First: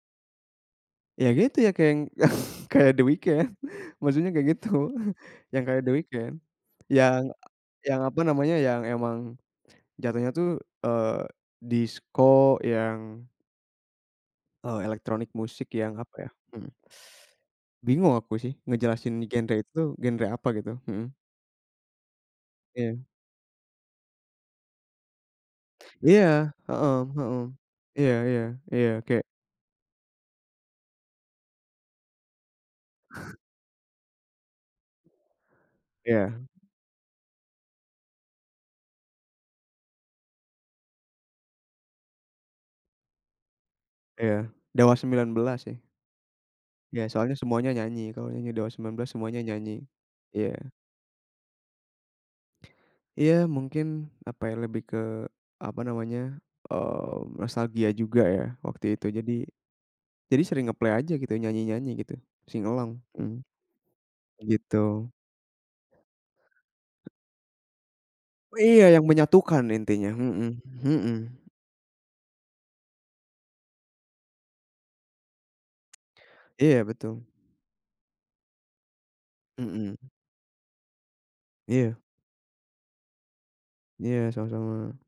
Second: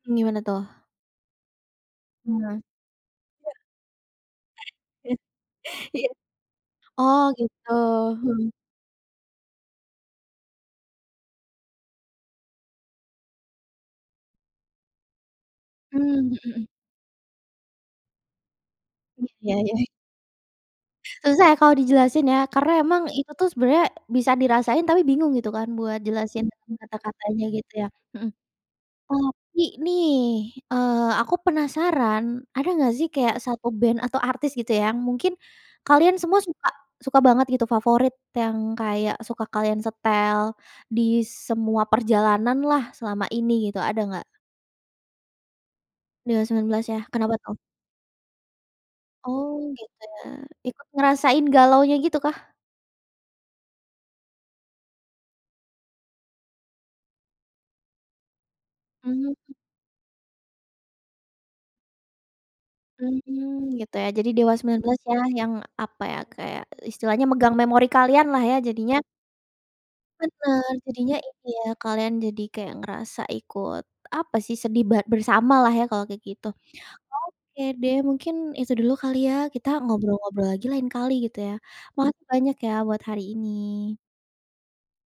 Gimana tuh? Ya, gitu ya keng yang Iya, kayak The Weekend. Maksudnya kayak gitu. iya. Yang kayak The Iya. Weekend. Oh, Yang gitu? yang apa Hmm. namanya, yang emang jatohnya tuh, eee, disko yang eee, elektronik musik yang apa ya, Mmm, hmm. hmm, bingung aku sih ngejelasin Iya, genre ya itu ya. tuh, genre apa gitu, hmm. Susah ya kalau dijelasin ya. Karena Iya. emang itu tuh sebenarnya bisa dirasain tapi bingung gitu kan buat Iya, jelasin dengan heeh, hmm. kata-katanya gitu ya? Iya Hmm. iya. Iya, kayak Tapi nih, eee, aku penasaran, ada nggak sih kayak 1 band atau artis gitu ya, yang mungkin kalian Iya. semua suka suka banget gitu favorit. Yang kayak suka kalian setel di semua perjalananlah selama ini gitu, ada nggak? Iya. Dewa 19 sih. Dewa 19 ya? Ya, Kenapa soalnya tuh? semuanya nyanyi. Kalau nyanyi Dewa 19, semuanya Oh, nyanyi. gitu ya. Iya. Ikut ngerasain galaunya gitukah? Iya, mungkin apa ya lebih ke apa namanya, eee, nostalgia juga ya waktu itu. Jadi Mhm. jadi sering nge-play aja gitu, nyanyi-nyanyi gitu. Sing along, hmm. Mmm, gitu ya? Jadi Dewa Gitu. 19 yah yang apa ya, kayak istilahnya megang memori kalianlah ya jadinya Iya, yang menyatukan intinya, hmm Bener. Jadinya ini hmm. ya kalian jadi kayak ngerasa ikut apa sih, sedih bar bersamalah ya kalau kayak gitu. Iya, betul. Oke deh, mungkin itu dulu kali ya kita Mmm. ngobrol-ngobrol lagi lain kali gitu ya? Iya. Makasih banyak ya buat hari ini. Iya, sama-sama.